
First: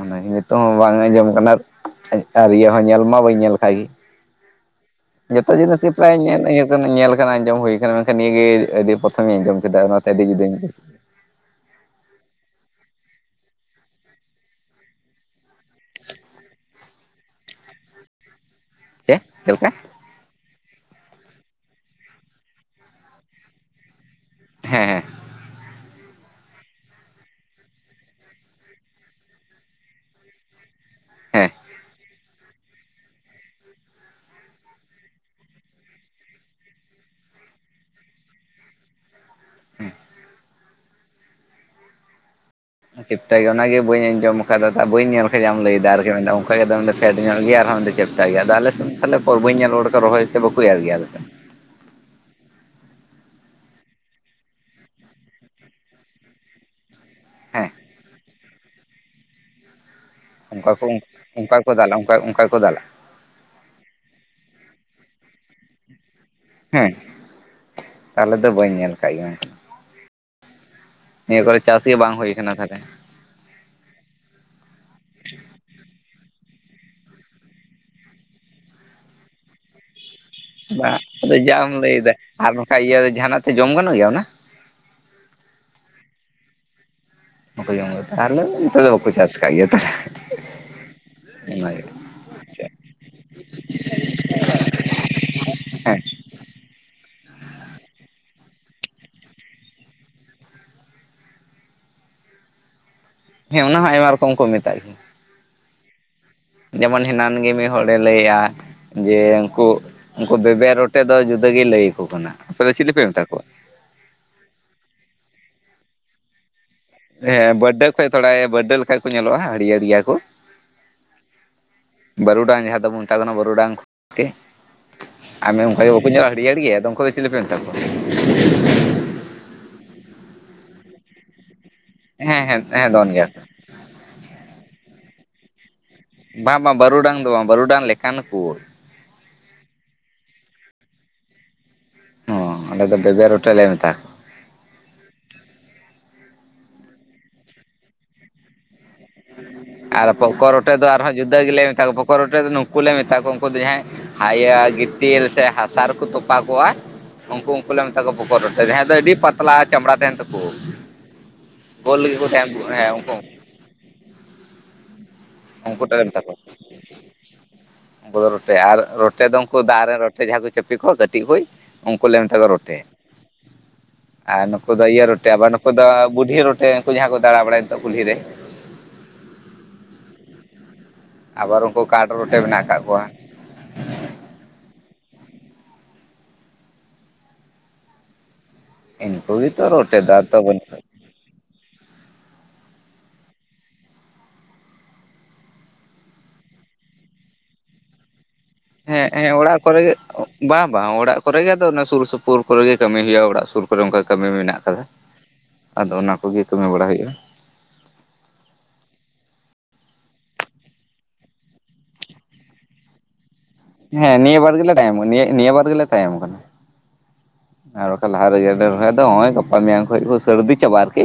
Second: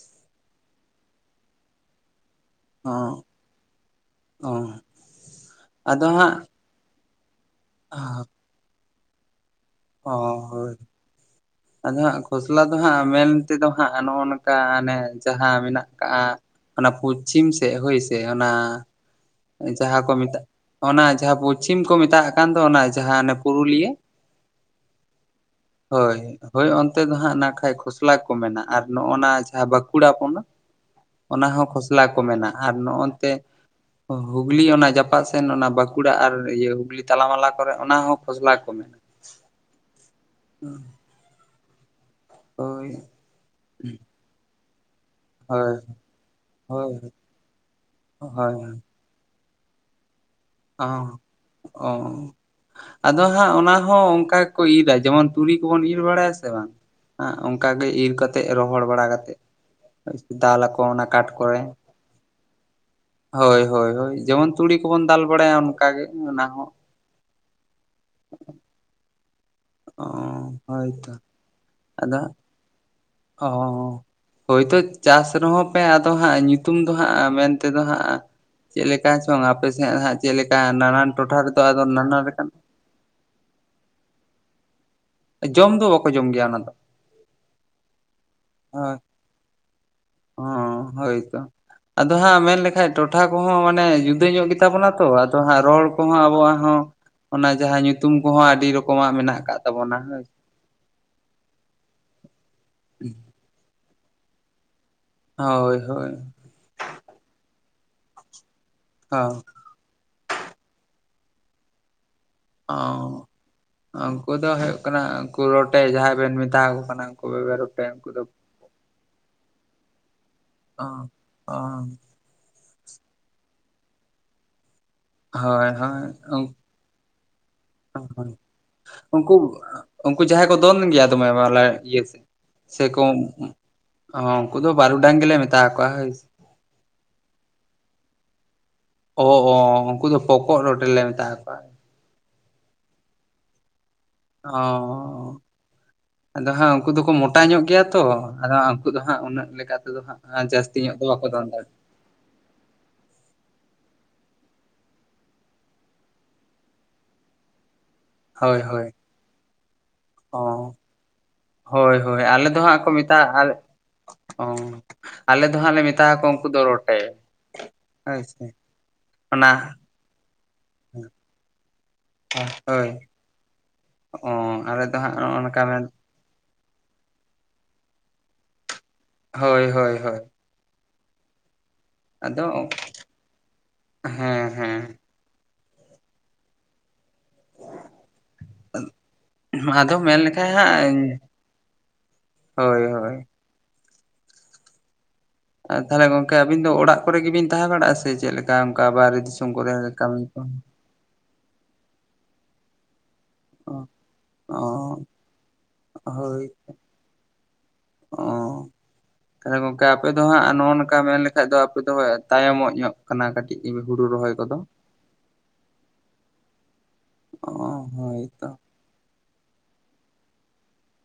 ᱚᱱᱟ ᱜᱮ ᱱᱤᱛᱚᱜ ᱦᱚᱸ ᱵᱟᱝ ᱟᱸᱡᱚᱢ ᱠᱟᱱᱟ ᱟᱨ ᱤᱭᱟᱹ ᱦᱚᱸ ᱧᱮᱞ ᱢᱟ ᱵᱟᱹᱧ ᱧᱮᱞ ᱠᱟᱜ ᱜᱤ᱾ ᱚ᱾ ᱡᱷᱚᱛᱚ ᱡᱤᱱᱤᱥ ᱜᱮ ᱯᱨᱟᱭ ᱧᱮᱞ ᱠᱟᱱᱟ ᱟᱸᱡᱚᱢ ᱦᱩᱭ ᱠᱟᱱᱟ ᱢᱮᱱᱠᱷᱟᱱ ᱱᱤᱭᱟᱹ ᱜᱮ ᱟᱹᱰᱤ ᱯᱨᱚᱛᱷᱚᱢᱤᱧ ᱟᱸᱡᱚᱢ ᱠᱮᱫᱟ᱾ ᱚᱱᱟᱛᱮ ᱚ ᱟᱹᱰᱤ ᱡᱩᱫᱟᱹᱧ ᱦᱳᱭ᱾ ᱟᱫᱚ ᱦᱟᱸᱜ ᱠᱷᱚᱥᱞᱟ ᱫᱚ ᱦᱟᱸᱜ ᱢᱮᱱ ᱛᱮᱫᱚ ᱦᱟᱸᱜ ᱱᱚᱜᱼᱚ ᱱᱚᱝᱠᱟ ᱟᱱᱮ ᱡᱟᱦᱟᱸ ᱢᱮᱱᱟᱜ ᱠᱟᱜᱼᱟ, ᱚᱱᱟ ᱯᱚᱪᱪᱷᱤᱢ ᱥᱮᱜ ᱦᱳᱭ ᱥᱮ ᱚᱱᱟ ᱪᱮᱫ ᱪᱮᱫ ᱞᱮᱠᱟ ᱡᱟᱦᱟᱸ ᱠᱚ ᱢᱮᱛᱟᱜ ᱚᱱᱟ ᱡᱟᱦᱟᱸ ᱯᱚᱪᱪᱷᱤᱢ ᱠᱚ ᱢᱮᱛᱟᱜ ᱠᱟᱱ ᱫᱚ ᱚᱱᱟ ᱡᱟᱦᱟᱸ ᱚᱱᱮ ᱯᱩᱨᱩᱞᱤᱭᱟᱹ᱾ ᱦᱮᱸ ᱦᱮᱸ ᱦᱳᱭ ᱦᱳᱭ ᱚᱱᱛᱮ ᱫᱚ ᱦᱟᱸᱜ ᱱᱟᱜ ᱠᱷᱟᱡ ᱠᱷᱚᱥᱞᱟ ᱠᱚ ᱢᱮᱱᱟ ᱟᱨ ᱱᱚᱜᱼᱱᱟ ᱡᱟᱦᱟᱸ ᱵᱟᱠᱩᱲᱟ ᱠᱚ ᱚᱱᱟ? ᱚᱱᱟ ᱦᱮᱸ ᱦᱚᱸ ᱠᱷᱚᱥᱞᱟ ᱠᱚ ᱢᱮᱱᱟ ᱟᱨ ᱱᱚᱜᱼᱚ ᱱᱚᱛᱮ ᱦᱩᱜᱽᱞᱤ ᱚᱱᱟ ᱡᱟᱯᱟᱜ ᱥᱮᱱ ᱚᱱᱟ ᱵᱟᱸᱠᱩᱲᱟ ᱟᱨ ᱤᱭᱟᱹ ᱦᱩᱜᱽᱞᱤ ᱛᱟᱞᱟᱢᱟᱞᱟ ᱠᱚᱨᱮ ᱚᱱᱟ ᱦᱚᱸ ᱠᱷᱚᱥᱞᱟ ᱠᱚ ᱢᱮᱱᱟ᱾ [inaudible] [inaudible] [inaudible] ᱦᱳᱭ ᱪᱮᱯᱴᱟ ᱜᱮᱭᱟ ᱚᱱᱟᱜᱮ ᱵᱟᱹᱧ ᱟᱸᱡᱚᱢ ᱠᱟᱫᱟ ᱫᱟ ᱵᱟᱹᱧ ᱧᱮᱞ ᱯᱷᱮᱟᱢ ᱦᱳᱭ ᱞᱟᱹᱭᱮᱫᱟ ᱟᱨᱠᱤ ᱢᱮᱱᱫᱟ ᱚᱱᱠᱟᱜᱮ ᱦᱳᱭ ᱟᱫᱚ ᱯᱷᱮᱰ ᱧᱚᱜ ᱜᱮ ᱟᱨᱦᱚᱸᱫᱚ ᱪᱮᱯᱴᱟ ᱜᱮᱭᱟ ᱟᱫᱚ ᱦᱳᱭ ᱟᱞᱮ [unintelligible] ᱦᱳᱭ ᱛᱟᱦᱚᱞᱮ ᱦᱚᱨ ᱵᱟᱹᱧ ᱧᱮᱞ ᱨᱚᱲᱟᱲᱫᱟ ᱨᱚᱦᱚᱭ ᱛᱮ ᱵᱟᱠᱚ ᱮᱨ ᱜᱮᱭᱟ ᱟ [unintelligible] ᱚ ᱟᱫᱚ ᱦᱟᱸᱜ ᱚᱱᱟ ᱦᱚᱸ ᱚᱱᱠᱟ ᱜᱮᱠᱚ ᱤᱨᱟ ᱡᱮᱢᱚᱱ ᱛᱩᱲᱤ ᱠᱚᱵᱚᱱ ᱤᱨ ᱵᱟᱲᱟᱭᱟ ᱥᱮ ᱵᱟᱝ᱾ ᱦᱟᱸᱜ ᱦᱮᱸ ᱚᱱᱠᱟᱜᱮ ᱤᱨ ᱠᱟᱛᱮᱜ ᱨᱚᱦᱚᱲ ᱵᱟᱲᱟ ᱠᱟᱛᱮᱜ ᱫᱟᱞ ᱚᱱᱠᱟ ᱟᱠᱚ ᱠᱚ ᱚᱱᱟ ᱠᱟᱴ ᱚᱱᱠᱟ ᱠᱚᱨᱮ ᱠᱚ ᱫᱟᱞᱟ ᱚᱱᱠᱟ ᱚᱱᱠᱟ ᱠᱚ ᱫᱟᱞᱟ ᱦᱳᱭ ᱦᱳᱭ ᱦᱳᱭ ᱡᱮᱢᱚᱱ ᱛᱩᱲᱤ ᱠᱚᱵᱚᱱ ᱫᱟᱞ ᱵᱟᱲᱟᱭᱟ ᱚᱱᱠᱟᱜ ᱜᱮ ᱚᱱᱟ ᱦᱚᱸ ᱦᱮᱸ ᱛᱟᱦᱚᱞᱮ ᱫᱚ ᱵᱟᱹᱧ ᱧᱮᱞ ᱠᱟᱜ ᱜᱮᱭᱟ᱾ ᱚ ᱦᱚᱭᱛᱚ [unintelligible] ᱱᱤᱭᱟᱹ ᱠᱚᱨᱮ ᱪᱟᱥ ᱜᱮ ᱵᱟᱝ ᱦᱩᱭ ᱟᱠᱟᱱᱟ ᱛᱟᱦᱚᱞᱮ᱾ ᱚ ᱦᱳᱭᱛᱳ ᱪᱟᱥ ᱨᱮᱦᱚᱸ ᱯᱮ ᱟᱫᱚ ᱦᱟᱸᱜ ᱧᱩᱛᱩᱢ ᱫᱚ ᱦᱟᱸᱜ ᱢᱮᱱᱛᱮᱫᱚ ᱦᱟᱸᱜ ᱪᱮᱫ ᱞᱮᱠᱟ ᱪᱚᱝ ᱟᱯᱮᱥᱮᱫ ᱦᱟᱸᱜ ᱪᱮᱫ ᱞᱮᱠᱟ ᱵᱟᱝ ᱱᱟᱱᱟᱱ ᱴᱚᱴᱷᱟ ᱟᱫᱚ ᱨᱮᱫᱚ ᱡᱟᱢ ᱞᱟᱹᱭᱫᱟ ᱱᱟᱱᱟ ᱞᱮᱠᱟᱱ ᱟᱨ ᱱᱚᱝᱠᱟ ᱤᱭᱟᱹ ᱡᱟᱦᱟᱸᱱᱟᱜ ᱛᱮ ᱡᱚᱢ ᱜᱟᱱᱚᱜ ᱜᱮᱭᱟ ᱚᱱᱟ᱾ ᱡᱚᱢ ᱫᱚ ᱵᱟᱠᱚ ᱡᱚᱢ ᱜᱮᱭᱟ ᱚᱱᱟ ᱫᱚ᱾ [unintelligible] ᱟᱨᱞᱮ ᱞᱟᱹᱭ ᱢᱮ ᱱᱚᱛᱮ ᱫᱚ ᱦᱳᱭ ᱵᱟᱠᱩ ᱪᱟᱥ ᱟᱠᱟᱫ ᱜᱮᱭᱟ ᱦᱳᱭᱛᱚ [unintelligible] ᱟᱫᱚ ᱦᱟᱸᱜ ᱢᱮᱱᱞᱮᱠᱷᱟᱡ ᱴᱚᱴᱷᱟ ᱠᱚᱦᱚᱸ ᱢᱟᱱᱮ ᱡᱩᱫᱟᱹ ᱧᱚᱜ ᱜᱮᱛᱟ ᱵᱚᱱᱟ ᱛᱚ ᱟᱫᱚ ᱦᱟᱸᱜ ᱨᱚᱲ ᱦᱮᱸ ᱠᱚᱦᱚᱸ ᱟᱵᱚᱣᱟᱜ ᱦᱚᱸ ᱚᱱᱟ ᱡᱟᱦᱟᱸ ᱧᱩᱛᱩᱢ ᱠᱚᱦᱚᱸ ᱟᱹᱰᱤ ᱨᱚᱠᱚᱢᱟᱜ ᱢᱮᱱᱟᱜ ᱟᱠᱟᱫ ᱛᱟᱵᱚᱱᱟ ᱦᱟᱸᱜ᱾ [unintelligible] ᱦᱮᱸ ᱚᱱᱟ ᱦᱚᱸ ᱟᱭᱢᱟ ᱨᱚᱠᱚᱢ ᱠᱚ ᱢᱮᱛᱟᱜ ᱜᱮᱭᱟ᱾ ᱦᱳᱭ ᱦᱳᱭ ᱡᱮᱢᱚᱱ ᱦᱮᱱᱟᱱ ᱜᱮ ᱢᱤᱫ ᱦᱚᱲᱮ ᱞᱟᱹᱭᱼᱟ ᱡᱮ ᱦᱚᱸ ᱩᱱᱠᱩ ᱩᱱᱠᱩ ᱵᱮᱵᱮᱨ ᱨᱚᱴᱮ ᱫᱚ ᱡᱩᱫᱟᱹ ᱜᱮ ᱞᱟᱹᱭ ᱟᱠᱚ ᱠᱟᱱᱟ᱾ ᱟᱯᱮ ᱫᱚ ᱚ ᱪᱤᱞᱤ ᱯᱮ ᱢᱮᱛᱟ ᱠᱚᱣᱟ? ᱩᱱᱠᱩ ᱫᱚ ᱦᱩᱭᱩᱜ ᱠᱟᱱᱟ ᱩᱱᱠᱩ ᱨᱚᱴᱮ ᱡᱟᱦᱟᱸᱭ ᱵᱮᱱ ᱢᱮᱛᱟ ᱟᱠᱚ ᱦᱮᱸ ᱵᱟᱹᱨᱰᱟᱹ ᱠᱷᱚᱡ ᱛᱷᱚᱲᱟ ᱵᱟᱹᱨᱰᱟᱹ ᱞᱮᱠᱟ ᱠᱚ ᱧᱮᱞᱚᱜᱼᱟ ᱦᱟᱹᱨᱭᱟᱹᱲ ᱜᱮᱭᱟ ᱠᱚ᱾ ᱚ ᱚ ᱵᱟᱹᱨᱩᱰᱟᱝ ᱡᱟᱦᱟᱸ ᱫᱚᱵᱚᱱ ᱢᱮᱛᱟ ᱠᱚ ᱠᱟᱱᱟ ᱵᱟᱹᱨᱩᱰᱟᱝ [unintelligible] ᱦᱳᱭ ᱚᱱᱠᱟ ᱜᱮ ᱵᱟᱠᱚ ᱦᱳᱭ ᱧᱮᱞᱚᱜᱼᱟ ᱩᱱ- ᱦᱟᱹᱨᱭᱟᱹᱲ ᱜᱮ ᱟᱫᱚ [unintelligible] ᱪᱤᱞᱤ ᱯᱮ ᱢᱮᱛᱟ ᱠᱚᱣᱟ? ᱩᱱᱠᱩ ᱩᱱᱠᱩ ᱡᱟᱦᱟᱸᱭ ᱠᱚ ᱫᱚᱱ ᱜᱮᱭᱟ ᱫᱚᱢᱮ ᱢᱟᱞᱮ᱾ ᱦᱮᱸ ᱦᱮᱸ [unintelligible] ᱥᱮ ᱦᱮᱸ ᱠᱚ ᱫᱚᱱ ᱜᱮᱭᱟ ᱩᱱᱠᱩ ᱫᱚ ᱵᱟᱹᱨᱩᱰᱟᱝ ᱜᱮᱞᱮ ᱢᱮᱛᱟ ᱠᱚᱣᱟ᱾ ᱥᱮ ᱵᱟᱝ ᱵᱟᱝ ᱵᱟᱹᱨᱩᱰᱟᱝ ᱫᱚ ᱵᱟᱝ ᱵᱟᱹᱨᱩᱰᱟᱝ ᱞᱮᱠᱟᱱ ᱠᱚ᱾ ᱚ ᱚ ᱩᱱᱠᱩ ᱫᱚ ᱯᱚᱠᱚᱜ ᱨᱚᱴᱮ ᱞᱮ ᱢᱮᱛᱟ ᱠᱚᱣᱟ᱾ ᱦᱚᱸ ᱟᱞᱮ ᱫᱚ ᱵᱮᱵᱮ ᱨᱚᱴᱮ ᱞᱮ ᱢᱮᱛᱟ ᱠᱚᱣᱟ᱾ ᱚ ᱟᱫᱚ ᱦᱟᱸᱜ ᱩᱱᱠᱩ ᱫᱚᱠᱚ ᱢᱚᱴᱟ ᱧᱚᱜ ᱜᱮᱭᱟ ᱛᱚ ᱟᱫᱚ ᱩᱱᱠᱩ ᱫᱚ ᱦᱟᱸᱜ ᱩᱱᱟᱹᱜ ᱞᱮᱠᱟᱛᱮᱫᱚ ᱟᱨ ᱦᱟᱸᱜ ᱡᱟᱹᱥᱛᱤ ᱧᱚᱜ ᱫᱚ ᱵᱟᱠᱚ ᱫᱚᱱ ᱫᱟᱲᱮᱭᱟᱜᱼᱟ᱾ ᱯᱚᱠᱚᱜ ᱨᱚᱴᱮ ᱫᱚ ᱱᱩᱠᱩ ᱞᱮ ᱢᱮᱛᱟ ᱠᱚᱣᱟ ᱩᱱᱠᱩ ᱫᱚ ᱡᱟᱦᱟᱸᱭ ᱦᱟᱭ ᱜᱤᱛᱤᱞ ᱥᱮ ᱦᱟᱥᱟ ᱨᱮᱠᱚ ᱛᱚᱯᱟ ᱠᱚᱣᱟ᱾ ᱩᱱᱠᱩ ᱩᱱᱠᱩ ᱞᱮ ᱢᱮᱛᱟ ᱠᱚᱣᱟ ᱯᱚᱠᱚᱜ ᱦᱳᱭ ᱨᱚᱴᱮ ᱦᱳᱭ ᱡᱟᱦᱟᱸᱭ ᱫᱚ ᱟᱹᱰᱤ ᱯᱟᱛᱞᱟ ᱪᱟᱢᱲᱟ ᱛᱟᱦᱮᱱᱼᱼ ᱛᱯ ᱚ ᱦᱳᱭ ᱵᱞ ᱜᱮ ᱦᱳᱭ ᱠᱚ ᱟᱞᱮ ᱦᱮᱸ ᱫᱚ ᱦᱟᱸᱜ ᱠᱚ ᱢᱮᱛᱟᱜᱼᱟ [unintelligible] ᱟᱞᱮ ᱚ ᱟᱞᱮ ᱫᱚᱦᱟᱸᱜ ᱞᱮ ᱩᱱᱠᱩ ᱴᱟᱜ ᱢᱮᱛᱟ ᱠᱚ ᱠᱚᱣᱟ ᱩᱱᱠᱩ ᱫᱚ ᱨᱚᱴᱮᱼᱼ ᱩᱱᱠᱩ ᱫᱚ ᱨᱚᱴᱮ ᱟᱨ ᱨᱚᱴᱮ ᱫᱚ ᱩᱱᱠᱩ ᱫᱟᱜ ᱨᱮᱱ ᱨᱚᱴᱮ ᱡᱟᱦᱟᱸ ᱠᱚ ᱪᱟᱹᱯᱤ ᱠᱚᱜᱼᱟ ᱠᱟᱹᱴᱤᱡ ᱠᱚᱼᱼ ᱩᱱᱠᱩ ᱞᱮ ᱢᱮᱛᱟ ᱠᱚᱣᱟ ᱨᱚᱴᱮ ᱦᱳᱭ ᱚ ᱟᱨ ᱱᱩᱠᱩ ᱟᱞᱮ ᱫᱚ ᱤᱭᱟᱹ ᱦᱟᱸᱜ ᱨᱚᱴᱮ ᱱᱚᱜᱼᱚ ᱟᱵᱟᱨ ᱱᱚᱝᱠᱟ ᱱᱩᱠᱩ ᱢᱮᱱ ᱫᱚᱼᱼ ᱵᱩᱰᱷᱤ ᱨᱚᱴᱮ ᱩᱱᱠᱩ ᱡᱟᱦᱟᱸ ᱠᱚ ᱫᱟᱬᱟ ᱵᱟᱲᱟᱭ ᱱᱤᱛᱚᱜ ᱠᱩᱞᱦᱤ ᱨᱮᱼᱼ ᱦᱳᱭ ᱦᱳᱭ ᱦᱳᱭ, ᱟᱵᱟᱨ ᱩᱱᱠᱩ ᱠᱟᱴ ᱨᱚᱴᱮ ᱢᱮᱱᱟᱜ ᱟᱫᱚ ᱟᱠᱟᱫ ᱠᱚᱣᱟ᱾ ᱦᱮᱸ ᱦᱮᱸ, ᱤᱱᱠᱩ ᱜᱮᱛᱚ ᱟᱫᱚ ᱨᱚᱴᱮ ᱫᱚ ᱢᱮᱱ ᱟᱨ ᱛᱚ ᱞᱮᱠᱷᱟᱡ ᱵᱟᱹᱱᱩᱜ ᱠᱚᱣᱟ᱾ ᱦᱟᱸᱜ ᱦᱳᱭ ᱦᱳᱭᱼᱼ ᱟᱨ ᱛᱟᱦᱚᱞᱮ ᱜᱚᱝᱠᱮ ᱟᱹᱵᱤᱱ ᱫᱚ ᱚᱲᱟᱜ ᱠᱚᱨᱮ ᱜᱮᱵᱤᱱ ᱛᱟᱦᱮᱸ ᱵᱟᱲᱟᱜᱼᱟ ᱥᱮ ᱪᱮᱫ ᱞᱮᱠᱟᱼᱼ ᱟᱢᱠᱟ ᱦᱮᱸ ᱵᱟᱦᱮᱨᱮ ᱦᱮᱸ ᱫᱤᱥᱚᱢ ᱚᱲᱟᱜ ᱠᱚᱨᱮ ᱜᱮ ᱠᱟᱹᱢᱤ ᱠᱚ? ᱵᱟᱝ ᱵᱟᱝ ᱚᱲᱟᱜ ᱠᱚᱨᱮ ᱜᱮ ᱟᱫᱚ ᱥᱩᱨ ᱥᱩᱯᱩᱨ ᱠᱚᱨᱮ ᱜᱮ ᱠᱟᱹᱢᱤ ᱦᱩᱭᱩᱜᱼᱟ᱾ ᱚᱲᱟᱜ ᱥᱩᱨ ᱚ ᱠᱚᱨᱮ ᱚᱱᱠᱟ ᱠᱟᱹᱢᱤ ᱢᱮᱱᱟᱜ ᱟᱠᱟᱫᱟ ᱟᱫᱚ ᱚᱱᱟ ᱠᱚᱜᱮ ᱠᱟᱹᱢᱤ ᱵᱟᱲᱟ ᱦᱩᱭᱩᱜ ᱜᱮᱭᱟ ᱚᱸᱻ ᱛᱟᱦᱚᱞᱮ ᱜᱚᱝᱠᱮ ᱟᱯᱮ ᱫᱚ ᱦᱟᱸᱜ ᱱᱚᱜᱼᱚᱸᱭ ᱱᱚᱝᱠᱟ ᱢᱮᱱ ᱞᱮᱠᱷᱟᱡ ᱫᱚ ᱟᱯᱮ ᱫᱚ ᱦᱟᱸᱜ ᱛᱟᱭᱚᱢᱚᱜ ᱧᱚᱜᱼᱼ ᱠᱟᱱᱟ ᱠᱟᱹᱴᱤᱡ ᱦᱩᱲᱩ ᱦᱮᱸ ᱨᱚᱦᱚᱭ ᱱᱤᱭᱟᱹ ᱵᱟᱨ ᱠᱚᱫᱚ᱾ ᱜᱮᱞᱮ ᱱᱤᱭᱟᱹ ᱱᱤᱭᱟᱹ ᱵᱟᱨ ᱜᱮᱞᱮ ᱛᱟᱭᱚᱢ ᱠᱟᱱᱟ ᱚ ᱟᱨ ᱵᱟᱠᱷᱟᱡ ᱞᱟᱦᱟ ᱨᱮ ᱦᱳᱭᱛᱚ ᱜᱮᱞᱮ ᱨᱚᱦᱚᱭ ᱫᱚ ᱨᱚᱦᱚᱭᱼᱼ ᱠᱟ ᱢᱮᱭᱟᱝ ᱠᱷᱚᱡ ᱠᱚ ᱥᱟᱹᱨᱫᱤ ᱪᱟᱵᱟᱜ ᱟᱨᱠᱤᱼᱼ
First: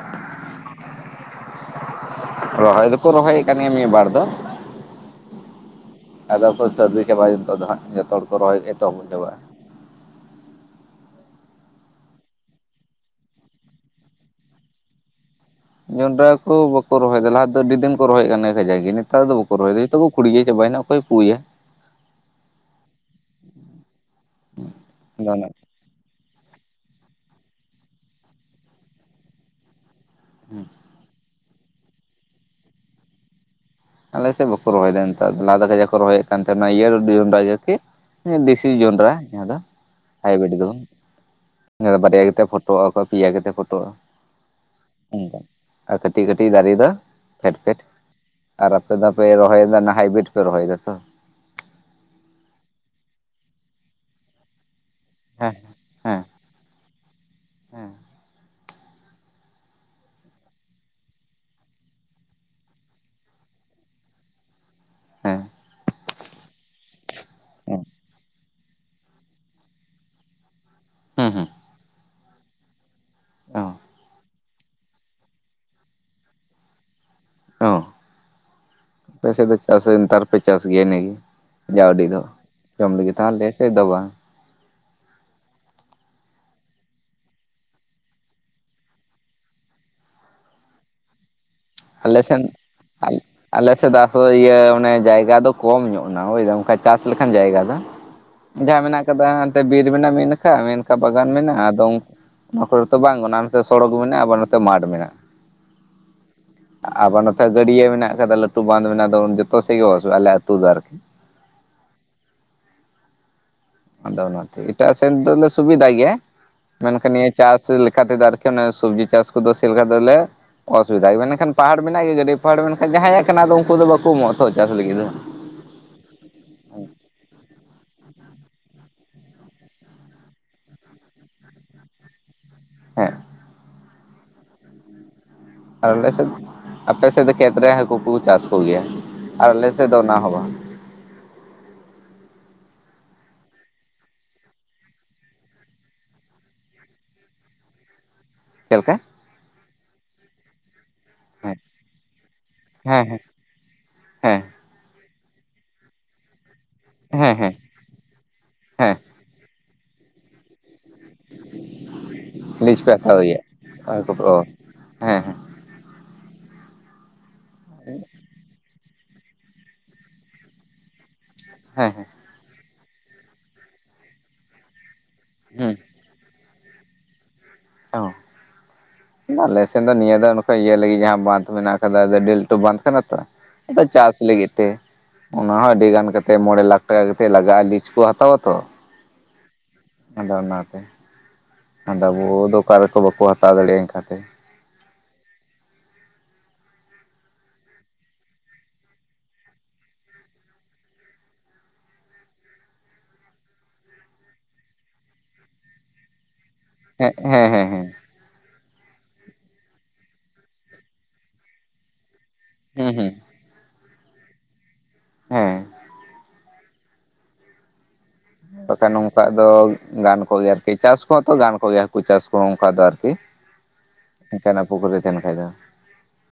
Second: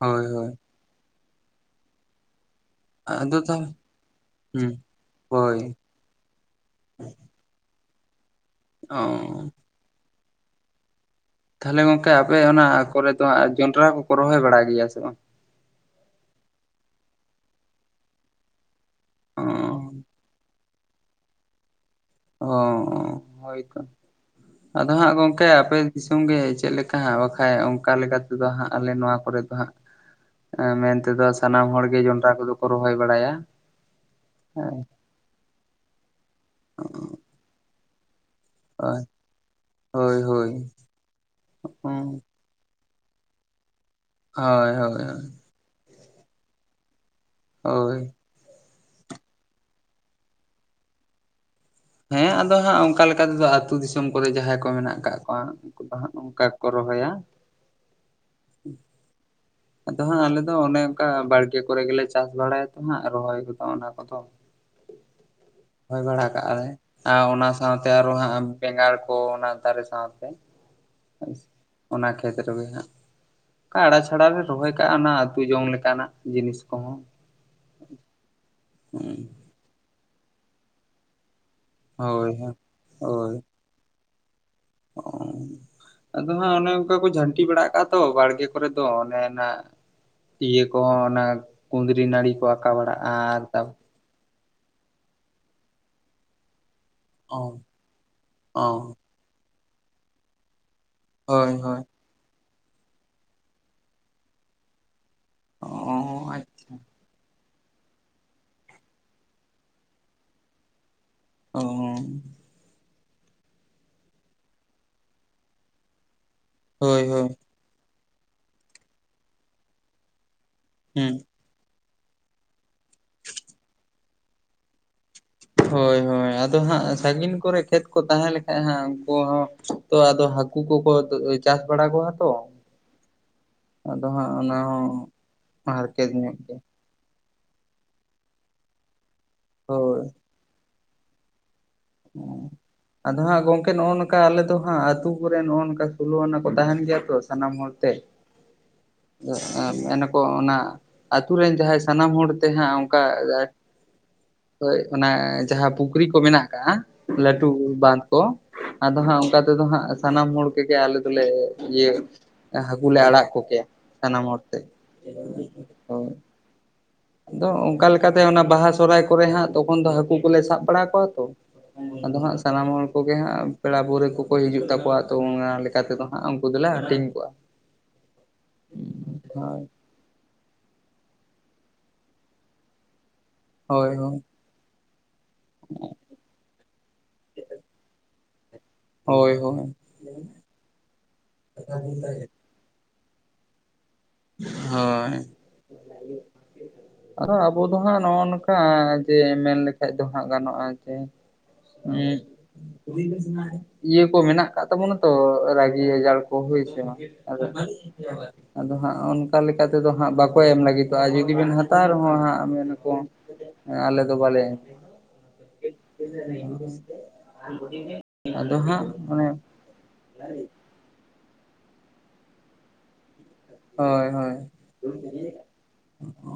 ᱦᱳᱭ ᱦᱳᱭ ᱨᱚᱦᱚᱭ ᱫᱚᱠᱚ ᱟᱫᱚ ᱨᱚᱦᱚᱭᱮᱫ ᱠᱟᱱ ᱛᱟᱦᱚᱞᱮ ᱜᱮᱭᱟ ᱢᱤᱫ ᱵᱟᱲ ᱫᱚ᱾ ᱦᱩᱸ ᱦᱳᱭ ᱟᱫᱚ ᱠᱚ ᱥᱟᱵᱽᱡᱤ ᱪᱟᱵᱟᱭᱮᱱ ᱱᱤᱛᱚᱜ ᱫᱚ ᱦᱟᱸᱜ ᱡᱚᱛᱚ ᱦᱚᱲ ᱠᱚ ᱨᱚᱦᱚᱭ ᱮᱛᱚᱦᱚᱵ ᱚ ᱪᱟᱵᱟᱜᱼᱟ᱾ ᱛᱟᱦᱚᱞᱮ ᱜᱚᱝᱠᱮ ᱟᱯᱮ ᱚᱱᱟ ᱠᱚᱨᱮ ᱫᱚ ᱦᱟᱸᱜ ᱡᱚᱱᱰᱨᱟ ᱠᱚᱠᱚ ᱨᱚᱦᱚᱭ ᱵᱟᱲᱟ ᱜᱮᱭᱟ ᱥᱮ ᱵᱟᱝ? ᱡᱚᱱᱰᱨᱟ ᱠᱚ ᱵᱟᱠᱚ ᱨᱚᱦᱚᱭᱫᱟ ᱞᱟᱦᱟ ᱫᱚ ᱟᱹᱰᱤ ᱫᱤᱱ ᱠᱚ ᱨᱚᱦᱚᱭ ᱠᱟᱱᱟ ᱠᱟᱡᱟᱠ ᱜᱮ ᱱᱤᱛᱼᱼ ᱱᱮᱛᱟᱨ ᱫᱚ ᱵᱟᱠᱚ ᱚ ᱨᱚᱦᱚᱭᱫᱟ ᱡᱚᱛᱚ ᱠᱚ ᱠᱩᱲᱤᱭᱟᱹ ᱪᱟᱵᱟᱭᱱᱟ ᱚᱠᱚᱭ ᱯᱩᱭᱟ᱾ ᱚ ᱦᱳᱭ ᱛᱚ ᱟᱫᱚ ᱦᱟᱸᱜ ᱜᱚᱝᱠᱮ ᱟᱯᱮ, ᱫᱤᱥᱚᱢ ᱜᱮ ᱪᱮᱫ ᱞᱮᱠᱟ ᱦᱟᱸᱜ ᱵᱟᱠᱷᱟᱡ ᱚᱝᱠᱟ ᱞᱮᱠᱟ ᱛᱮᱫᱚ ᱦᱟᱸᱜ ᱟᱞᱮ ᱱᱚᱶᱟ ᱠᱚᱨᱮ ᱫᱚ ᱦᱟᱸᱜᱼᱼ ᱮᱸ ᱢᱮᱱ ᱛᱮᱫᱚ ᱥᱟᱱᱟᱢ ᱦᱚᱲ ᱜᱮ ᱡᱚᱱᱰᱨᱟ ᱠᱚᱫᱚ ᱠᱚ ᱨᱚᱦᱚᱭ ᱵᱟᱲᱟᱭᱟ᱾ ᱟᱞᱮ ᱥᱮᱫ ᱵᱟᱠᱚ ᱦᱳᱭ ᱨᱚᱦᱚᱭᱫᱟ ᱱᱮᱛᱟᱨ ᱫᱚ ᱞᱟᱦᱟ ᱫᱚ [unintelligible] ᱨᱚᱦᱚᱭᱮᱫ ᱠᱟᱱ ᱛᱟᱦᱮᱱᱟ ᱱᱚᱶᱟ ᱤᱭᱟᱹ ᱡᱚᱱᱰᱨᱟ ᱡᱟᱹᱠᱤ ᱵᱤᱥᱼᱼ [unintelligible] ᱡᱚᱱᱰᱨᱟ ᱡᱟᱦᱟᱸ ᱫᱚ ᱦᱳᱭ ᱦᱳᱭ ᱦᱟᱭᱵᱤᱰ ᱫᱚ ᱵᱟᱝ ᱵᱟᱨᱭᱟ ᱦᱳᱭ ᱜᱤᱛᱟ ᱯᱷᱚᱴᱼᱼ ᱯᱷᱚᱴᱚᱜᱼᱟ ᱯᱮᱭᱟ ᱠᱟᱛᱮ ᱯᱷᱚᱴᱚᱜᱼᱟ᱾ ᱦᱟᱭ ᱦᱟᱭ ᱦᱟᱭ᱾ ᱚᱱᱠᱟ ᱟᱨ ᱠᱟᱹᱴᱤᱡ ᱠᱟᱹᱴᱤᱡ ᱫᱟᱨᱮ ᱫᱚ ᱯᱷᱮᱰ ᱯᱷᱮᱰ᱾ ᱦᱳᱭ ᱟᱨ ᱟᱯᱮ ᱫᱚᱯᱮ ᱨᱚᱦᱚᱭᱮᱫᱟ ᱱᱟ ᱦᱟᱭᱵᱤᱰ ᱯᱮ ᱨᱚᱦᱚᱭᱮᱫᱟ ᱛᱚ᱾ ᱦᱮᱸ ᱟᱫᱚ ᱦᱟᱸᱜ ᱚᱝᱼᱠᱟ ᱞᱮᱠᱟ ᱛᱮᱫᱚ ᱟᱛᱩ ᱫᱤᱥᱚᱢ ᱠᱚᱨᱮ ᱡᱟᱦᱟᱸᱭ ᱠᱚ ᱢᱮᱱᱟᱜᱼᱼ ᱠᱟᱫ ᱠᱚᱶᱟ ᱦᱮᱸ ᱩᱱᱠᱩ ᱫᱚ ᱦᱟᱸᱜ ᱦᱮᱸ ᱚᱱᱠᱟ ᱜᱮᱠᱚ ᱨᱚᱦᱚᱭᱟ᱾ ᱦᱮᱸ ᱟᱫᱚ ᱦᱟᱸᱜ ᱟᱞᱮ ᱫᱚ ᱚᱱᱮ ᱚᱝᱠᱟ ᱵᱟᱲᱜᱮ ᱠᱚᱨᱮ ᱜᱮᱞᱮ ᱪᱟᱥ ᱵᱟᱲᱟᱭᱫᱟ ᱦᱟᱸᱜ ᱨᱚᱦᱚᱭ ᱠᱚᱫᱚ ᱚᱱᱟ ᱠᱚᱫᱚᱼᱼ ᱦᱩᱭ ᱵᱟᱲᱟ ᱠᱟᱫ ᱟᱞᱮ ᱟᱨ ᱚᱱᱟ ᱥᱟᱶᱛᱮ ᱟᱨᱦᱚᱸ ᱦᱟᱸᱜᱼᱼ ᱵᱮᱸᱜᱟᱲ ᱠᱚ ᱚᱱᱟ ᱫᱟᱨᱮ ᱥᱟᱶᱛᱮ ᱦᱩᱸ ᱦᱩᱸ ᱚᱱᱟ ᱠᱷᱮᱛ ᱨᱮᱜᱮ ᱦᱟᱸᱜᱼᱼ ᱚ ᱟᱲᱟ ᱪᱷᱟᱲᱟ ᱞᱮ ᱨᱚᱦᱚᱭ ᱠᱟᱫᱼᱟ ᱚᱱᱟ ᱦᱟᱸᱜ ᱟᱹᱛᱩ ᱡᱚᱢ ᱞᱮᱠᱟᱱᱟᱜ ᱡᱤᱱᱤᱥ ᱠᱚᱦᱚᱸ᱾ ᱦᱚᱸ ᱦᱩᱸ ᱟᱯᱮ ᱥᱮᱫ ᱫᱚ ᱪᱟᱥ ᱱᱮᱛᱟᱨ ᱯᱮ ᱪᱟᱥ ᱜᱮᱭᱟ ᱤᱱᱟᱹᱜᱮ, ᱡᱟᱣᱰᱤ ᱫᱚ ᱦᱳᱭ ᱦᱳᱭ ᱡᱚᱢ ᱞᱟᱹᱜᱤᱫ [unintelligible] ᱥᱮ ᱫᱚ ᱵᱟᱝ, ᱚᱻ ᱟᱫᱚ ᱦᱟᱸᱜ ᱚᱱᱮ ᱚᱝᱠᱟ ᱠᱚ ᱡᱷᱟᱹᱱᱴᱤ ᱵᱟᱲᱟ ᱠᱟᱫᱼᱟ ᱛᱚ ᱵᱟᱲᱜᱮ ᱠᱚᱨᱮ ᱫᱚ ᱚᱱᱮᱱᱟ ᱤᱭᱟᱹ ᱠᱚᱦᱚᱸ ᱚᱱᱟ ᱠᱩᱸᱫᱽᱨᱤ ᱱᱟᱹᱲᱤ ᱠᱚ ᱟᱠᱟ ᱵᱟᱲᱟᱜᱼᱟ ᱟᱨ ᱛᱟᱯ ᱦᱳᱭ ᱤᱭᱟᱹ ᱚᱱᱮ ᱡᱟᱭᱜᱟ ᱫᱚ ᱠᱚᱢ ᱧᱚᱜ ᱮᱱᱟ ᱵᱩᱡᱷ ᱮᱫᱟᱢ ᱵᱟᱝᱠᱷᱟᱡ ᱪᱟᱥ ᱞᱮᱠᱷᱟᱱ ᱚ ᱡᱟᱭᱜᱟ ᱫᱚ ᱚ ᱡᱟᱦᱟᱸ ᱢᱮᱱᱟᱜ [unintelligible] ᱦᱟᱱᱛᱮ ᱵᱤᱨ ᱢᱮᱱᱟᱜ ᱢᱤᱫ ᱱᱟᱠᱷᱟ ᱢᱤᱫ ᱱᱟᱠᱷᱟ ᱵᱟᱜᱟᱱ ᱦᱳᱭ ᱢᱮᱱᱟᱜᱼᱟ ᱦᱳᱭ ᱟᱫᱚ ᱢᱳᱴᱳᱨ ᱛᱚ ᱵᱟᱝ ᱚᱱᱟ ᱱᱚᱛᱮ ᱥᱚᱲᱚᱠ ᱢᱮᱱᱟᱜᱼᱟ ᱵᱟ ᱱᱚᱛᱮ ᱢᱟᱰ ᱢᱮᱱᱟᱜᱼᱟ᱾ ᱚᱸ ᱟᱪ ᱟᱵᱟᱨ ᱱᱚᱛᱮ ᱜᱟᱹᱰᱭᱟᱹ ᱢᱮᱱᱟᱜ ᱟᱠᱟᱫᱟ ᱞᱟᱹᱴᱩ ᱵᱟᱸᱫ ᱢᱮᱱᱟᱜ ᱫᱚ ᱡᱚᱛᱚ ᱥᱮᱫ ᱜᱮ ᱵᱟᱹᱥᱩᱜᱼᱟ ᱟᱞᱮ ᱟᱹᱛᱩ ᱫᱚ ᱟᱨᱠᱤ ᱚᱸᱻ ᱟᱫᱚ ᱚᱱᱟᱛᱮ ᱮᱴᱟᱜ ᱥᱮᱱ ᱫᱚᱞᱮ ᱥᱩᱵᱤᱫᱟ ᱜᱮᱭᱟ ᱦᱳᱭ ᱢᱮᱱᱠᱷᱟᱱ ᱦᱳᱭ ᱱᱤᱭᱟᱹ ᱪᱟᱥ ᱞᱮᱠ ᱠᱷᱟ ᱫᱚ ᱟᱨᱠᱤ ᱥᱚᱵᱽᱡᱤ ᱪᱟᱥ ᱠᱚᱫᱚ ᱥᱮᱞᱮᱠᱟ ᱫᱚᱞᱮ ᱚᱥᱩᱵᱤᱫᱟ ᱦᱩᱸ ᱢᱟᱱᱮᱠᱷᱟᱱ ᱯᱟᱦᱟᱲ ᱢᱮᱱᱟᱜ ᱜᱮᱭᱟ ᱜᱟᱹᱰᱤ ᱯᱟᱦᱟᱲ ᱢᱮᱱᱠᱷᱟᱱ ᱡᱟᱦᱟᱸᱭᱟᱜ ᱠᱟᱱᱟ ᱫᱚ ᱩᱝᱠᱩ ᱫᱚ ᱵᱟᱠᱚ ᱮᱢᱚᱜᱼᱟ ᱛᱚ ᱪᱟᱥ ᱞᱟᱹᱜᱤᱫ ᱫᱚ᱾ ᱦᱳᱭ ᱦᱳᱭ, ᱟᱫᱚ ᱦᱟᱸᱜ ᱥᱟᱹᱜᱤᱧ ᱠᱚᱨᱮ ᱠᱷᱮᱛ ᱠᱚ ᱛᱟᱦᱮᱸ ᱞᱮᱠᱷᱟᱡ ᱦᱟᱸᱜ ᱩᱝᱠᱩ ᱦᱚᱸ ᱛᱚ ᱟᱫᱚ ᱦᱟᱠᱩ ᱠᱚᱠᱚ ᱪᱟᱥ ᱵᱟᱲᱟ ᱠᱚᱣᱟ ᱛᱚ᱾ ᱦᱮᱸ, ᱟᱫᱚ ᱦᱟᱸᱜ ᱚᱱᱟ ᱦᱚᱸ ᱟᱨ ᱟᱞᱮ ᱦᱟᱨᱠᱮᱛ ᱥᱮᱫ ᱧᱚᱜ ᱜᱮᱭᱟ ᱟᱯᱮ ᱥᱮᱫ ᱫᱚ ᱠᱷᱮᱛ ᱨᱮ ᱦᱟᱹᱠᱩ ᱠᱚ ᱪᱟᱥ ᱠᱚ ᱜᱮᱭᱟ ᱟᱨ ᱟᱞᱮ ᱥᱮᱫ ᱫᱚ ᱦᱳᱭ ᱚᱱᱟ ᱦᱚᱸ ᱵᱟᱝ᱾ [inaudible] ᱟᱫᱚ ᱦᱟᱸᱜ ᱜᱚᱝᱠᱮ ᱱᱚᱜᱼᱚ ᱱᱚᱠᱟ ᱟᱞᱮ ᱫᱚ ᱦᱟᱸᱜ ᱟᱛᱩ ᱠᱚᱨᱮ ᱱᱚᱜᱼᱚ ᱱᱚᱝᱠᱟ ᱥᱳᱞᱳ ᱟᱱᱟ ᱠᱚ ᱛᱟᱦᱮᱱ ᱜᱮᱭᱟ ᱛᱚ ᱥᱟᱱᱟᱢ ᱦᱚᱲᱛᱮ [inaudible] ᱪᱮᱫ ᱞᱮᱠᱟ? ᱢᱮᱱᱟ ᱠᱚ ᱚᱱᱟ ᱟᱛᱳ ᱨᱮᱱ ᱡᱟᱦᱟᱸᱭ ᱥᱟᱱᱟᱢ ᱦᱚᱲ ᱛᱮ ᱦᱟᱸᱜ ᱚᱱᱠᱟ ᱦᱮᱸ ᱦᱮᱸ ᱦᱮᱸ ᱦᱮᱸ ᱦᱳᱭ ᱚᱱᱟ ᱡᱟᱦᱟᱸ ᱯᱩᱠᱷᱨᱤ ᱠᱚ ᱢᱮᱱᱟᱜ ᱠᱟᱜ-ᱟ ᱦᱮᱸ ᱞᱟᱹᱴᱩ ᱦᱮᱸ ᱵᱟᱸᱫ᱾ ᱠᱚ ᱦᱮᱸ ᱟᱫᱚ ᱦᱟᱸᱜ ᱚᱱᱠᱟ ᱛᱮᱫᱚ ᱦᱟᱸᱜ ᱥᱟᱱᱟᱢ ᱦᱚᱲ [unintelligible] ᱟᱞᱮ ᱫᱚᱞᱮ ᱤᱭᱟᱹ ᱞᱤᱡ ᱦᱟᱹᱠᱩ ᱯᱮ ᱞᱮ ᱦᱟᱛᱟᱣ ᱟᱲᱟᱜ ᱜᱮᱭᱟ ᱠᱚᱠᱮᱭᱟ ᱥᱟᱱᱟᱢ ᱚ ᱦᱚᱲᱛᱮ᱾ ᱦᱮᱸ ᱦᱮᱸ ᱦᱳᱭ, ᱟᱫᱚ ᱚᱱᱠᱟ ᱞᱮᱠᱟᱛᱮ ᱚᱱᱟ ᱵᱟᱦᱟ ᱥᱚᱦᱨᱟᱭ ᱠᱚᱨᱮ ᱦᱟᱸᱜ ᱛᱚᱠᱷᱚᱱ ᱫᱚ ᱦᱟᱹᱠᱩ ᱠᱚᱞᱮ ᱥᱟᱵ ᱵᱟᱲᱟ ᱠᱚᱣᱟ ᱛᱚ᱾ ᱦᱮᱸ ᱦᱮᱸ ᱟᱫᱚ ᱦᱟᱸᱜ ᱥᱟᱱᱟᱢ ᱦᱚᱲ ᱠᱚᱜᱮ ᱦᱟᱸᱜ ᱯᱮᱲᱟ ᱯᱟᱹᱣᱨᱟᱹ ᱠᱚᱠᱚ ᱦᱤᱡᱩᱜ ᱛᱟᱠᱚᱣᱟ ᱛᱚ ᱚᱱᱟ ᱦᱩᱸ ᱞᱮᱠᱟ ᱛᱮᱫᱚ ᱩᱱᱠᱩ ᱫᱚᱞᱮ ᱦᱟᱹᱴᱤᱧ ᱠᱚᱣᱟ᱾ ᱦᱳᱭ [unintelligible] ᱮᱱ ᱫᱚ ᱱᱤᱭᱟᱹ ᱫᱚ ᱱᱚᱝᱠᱟ ᱤᱭᱟᱹ ᱞᱟᱹᱜᱤᱫ ᱡᱟᱦᱟᱸ ᱵᱟᱸᱫᱷ ᱢᱮᱱᱟᱜ ᱟᱠᱟᱫᱟ ᱟᱫᱚ ᱟᱹᱰᱤ ᱞᱟᱹᱴᱩ ᱵᱟᱸᱫᱷ ᱠᱟᱱᱟ ᱛᱚ᱾ ᱟᱫᱚ ᱦᱳᱭ ᱪᱟᱥ ᱦᱳᱭ ᱞᱟᱹᱜᱤᱫ ᱛᱮ ᱚᱱᱟ ᱦᱚᱸ ᱟᱹᱰᱤ ᱜᱟᱱ ᱠᱟᱛᱮᱫ ᱢᱚᱬᱮ ᱞᱟᱠᱷ ᱴᱟᱠᱟ ᱠᱟᱛᱮᱫ ᱞᱟᱜᱟᱜᱼᱟ ᱞᱤᱡ ᱠᱚ ᱦᱟᱛᱟᱣᱟ ᱛᱚ᱾ ᱦᱳᱭ ᱦᱳᱭ, ᱟᱫᱚ ᱚᱱᱟᱛᱮ ᱟᱫᱚ ᱟᱵᱚ ᱫᱚ ᱚᱠᱟ ᱨᱮᱠᱚ ᱵᱟᱠᱚ ᱦᱟᱛᱟᱣ ᱫᱟᱲᱮᱭᱟᱜᱼᱟ ᱮᱱᱠᱟ ᱛᱮ᱾ ᱦᱳᱭ, [inaudible] ᱟᱫᱚ ᱟᱵᱚ ᱫᱚ ᱦᱟᱸᱜ ᱱᱚᱜᱼᱚ ᱱᱚᱝᱠᱟ ᱡᱮ ᱢᱮᱱ ᱞᱮᱠᱷᱟᱡ ᱫᱚ ᱦᱟᱸᱜ ᱜᱟᱱᱚᱜᱼᱟ ᱡᱮ ᱦᱩᱸᱻ [unintelligible] ᱤᱭᱟᱹ ᱠᱚ ᱢᱮᱱᱟᱜ ᱟᱠᱟᱫ ᱛᱟᱵᱚ ᱱᱟᱛᱚ ᱨᱟᱹᱜᱤ ᱟᱡᱟᱲ ᱠᱚ ᱦᱩᱭ ᱦᱮᱸ ᱦᱮᱸ ᱦᱮᱸ ᱦᱮᱸ ᱟᱫᱚ ᱦᱟᱸᱜ ᱚᱱᱠᱟ ᱞᱮᱠᱟ ᱛᱮᱫᱚ ᱦᱟᱸᱜ ᱵᱟᱠᱚ ᱮᱢ ᱞᱟᱹᱜᱤᱫᱚᱜᱼᱟ, ᱡᱩᱫᱤ ᱵᱮᱱ ᱦᱟᱛᱟᱣ ᱨᱮᱦᱚᱸ ᱦᱟᱸᱜ ᱦᱮᱸ ᱢᱮᱱᱟᱠᱚ ᱦᱮᱸ ᱟᱞᱮ ᱫᱚ ᱵᱟᱞᱮ ᱦᱮᱸ [inaudible] ᱦᱟᱸᱜ ᱵᱟᱠᱷᱟᱱ ᱱᱚᱝᱠᱟᱜ ᱚᱱᱮ ᱫᱚ ᱜᱟᱱ ᱠᱚ ᱜᱮᱭᱟ ᱪᱟᱥ ᱠᱚᱦᱚᱸᱛᱚ ᱜᱟᱱ ᱠᱚᱜ ᱜᱮᱭᱟ ᱦᱟᱹᱠᱩ ᱪᱟᱥ ᱠᱚᱦᱚᱸ ᱚᱱᱠᱟ ᱫᱚ ᱟᱨᱠᱤ᱾ ᱦᱳᱭ ᱦᱳᱭ, ᱚᱱᱠᱟᱱᱟᱜ ᱯᱩᱠᱷᱨᱤ ᱛᱟᱸᱦᱮᱱ ᱠᱷᱟᱡ ᱫᱚ᱾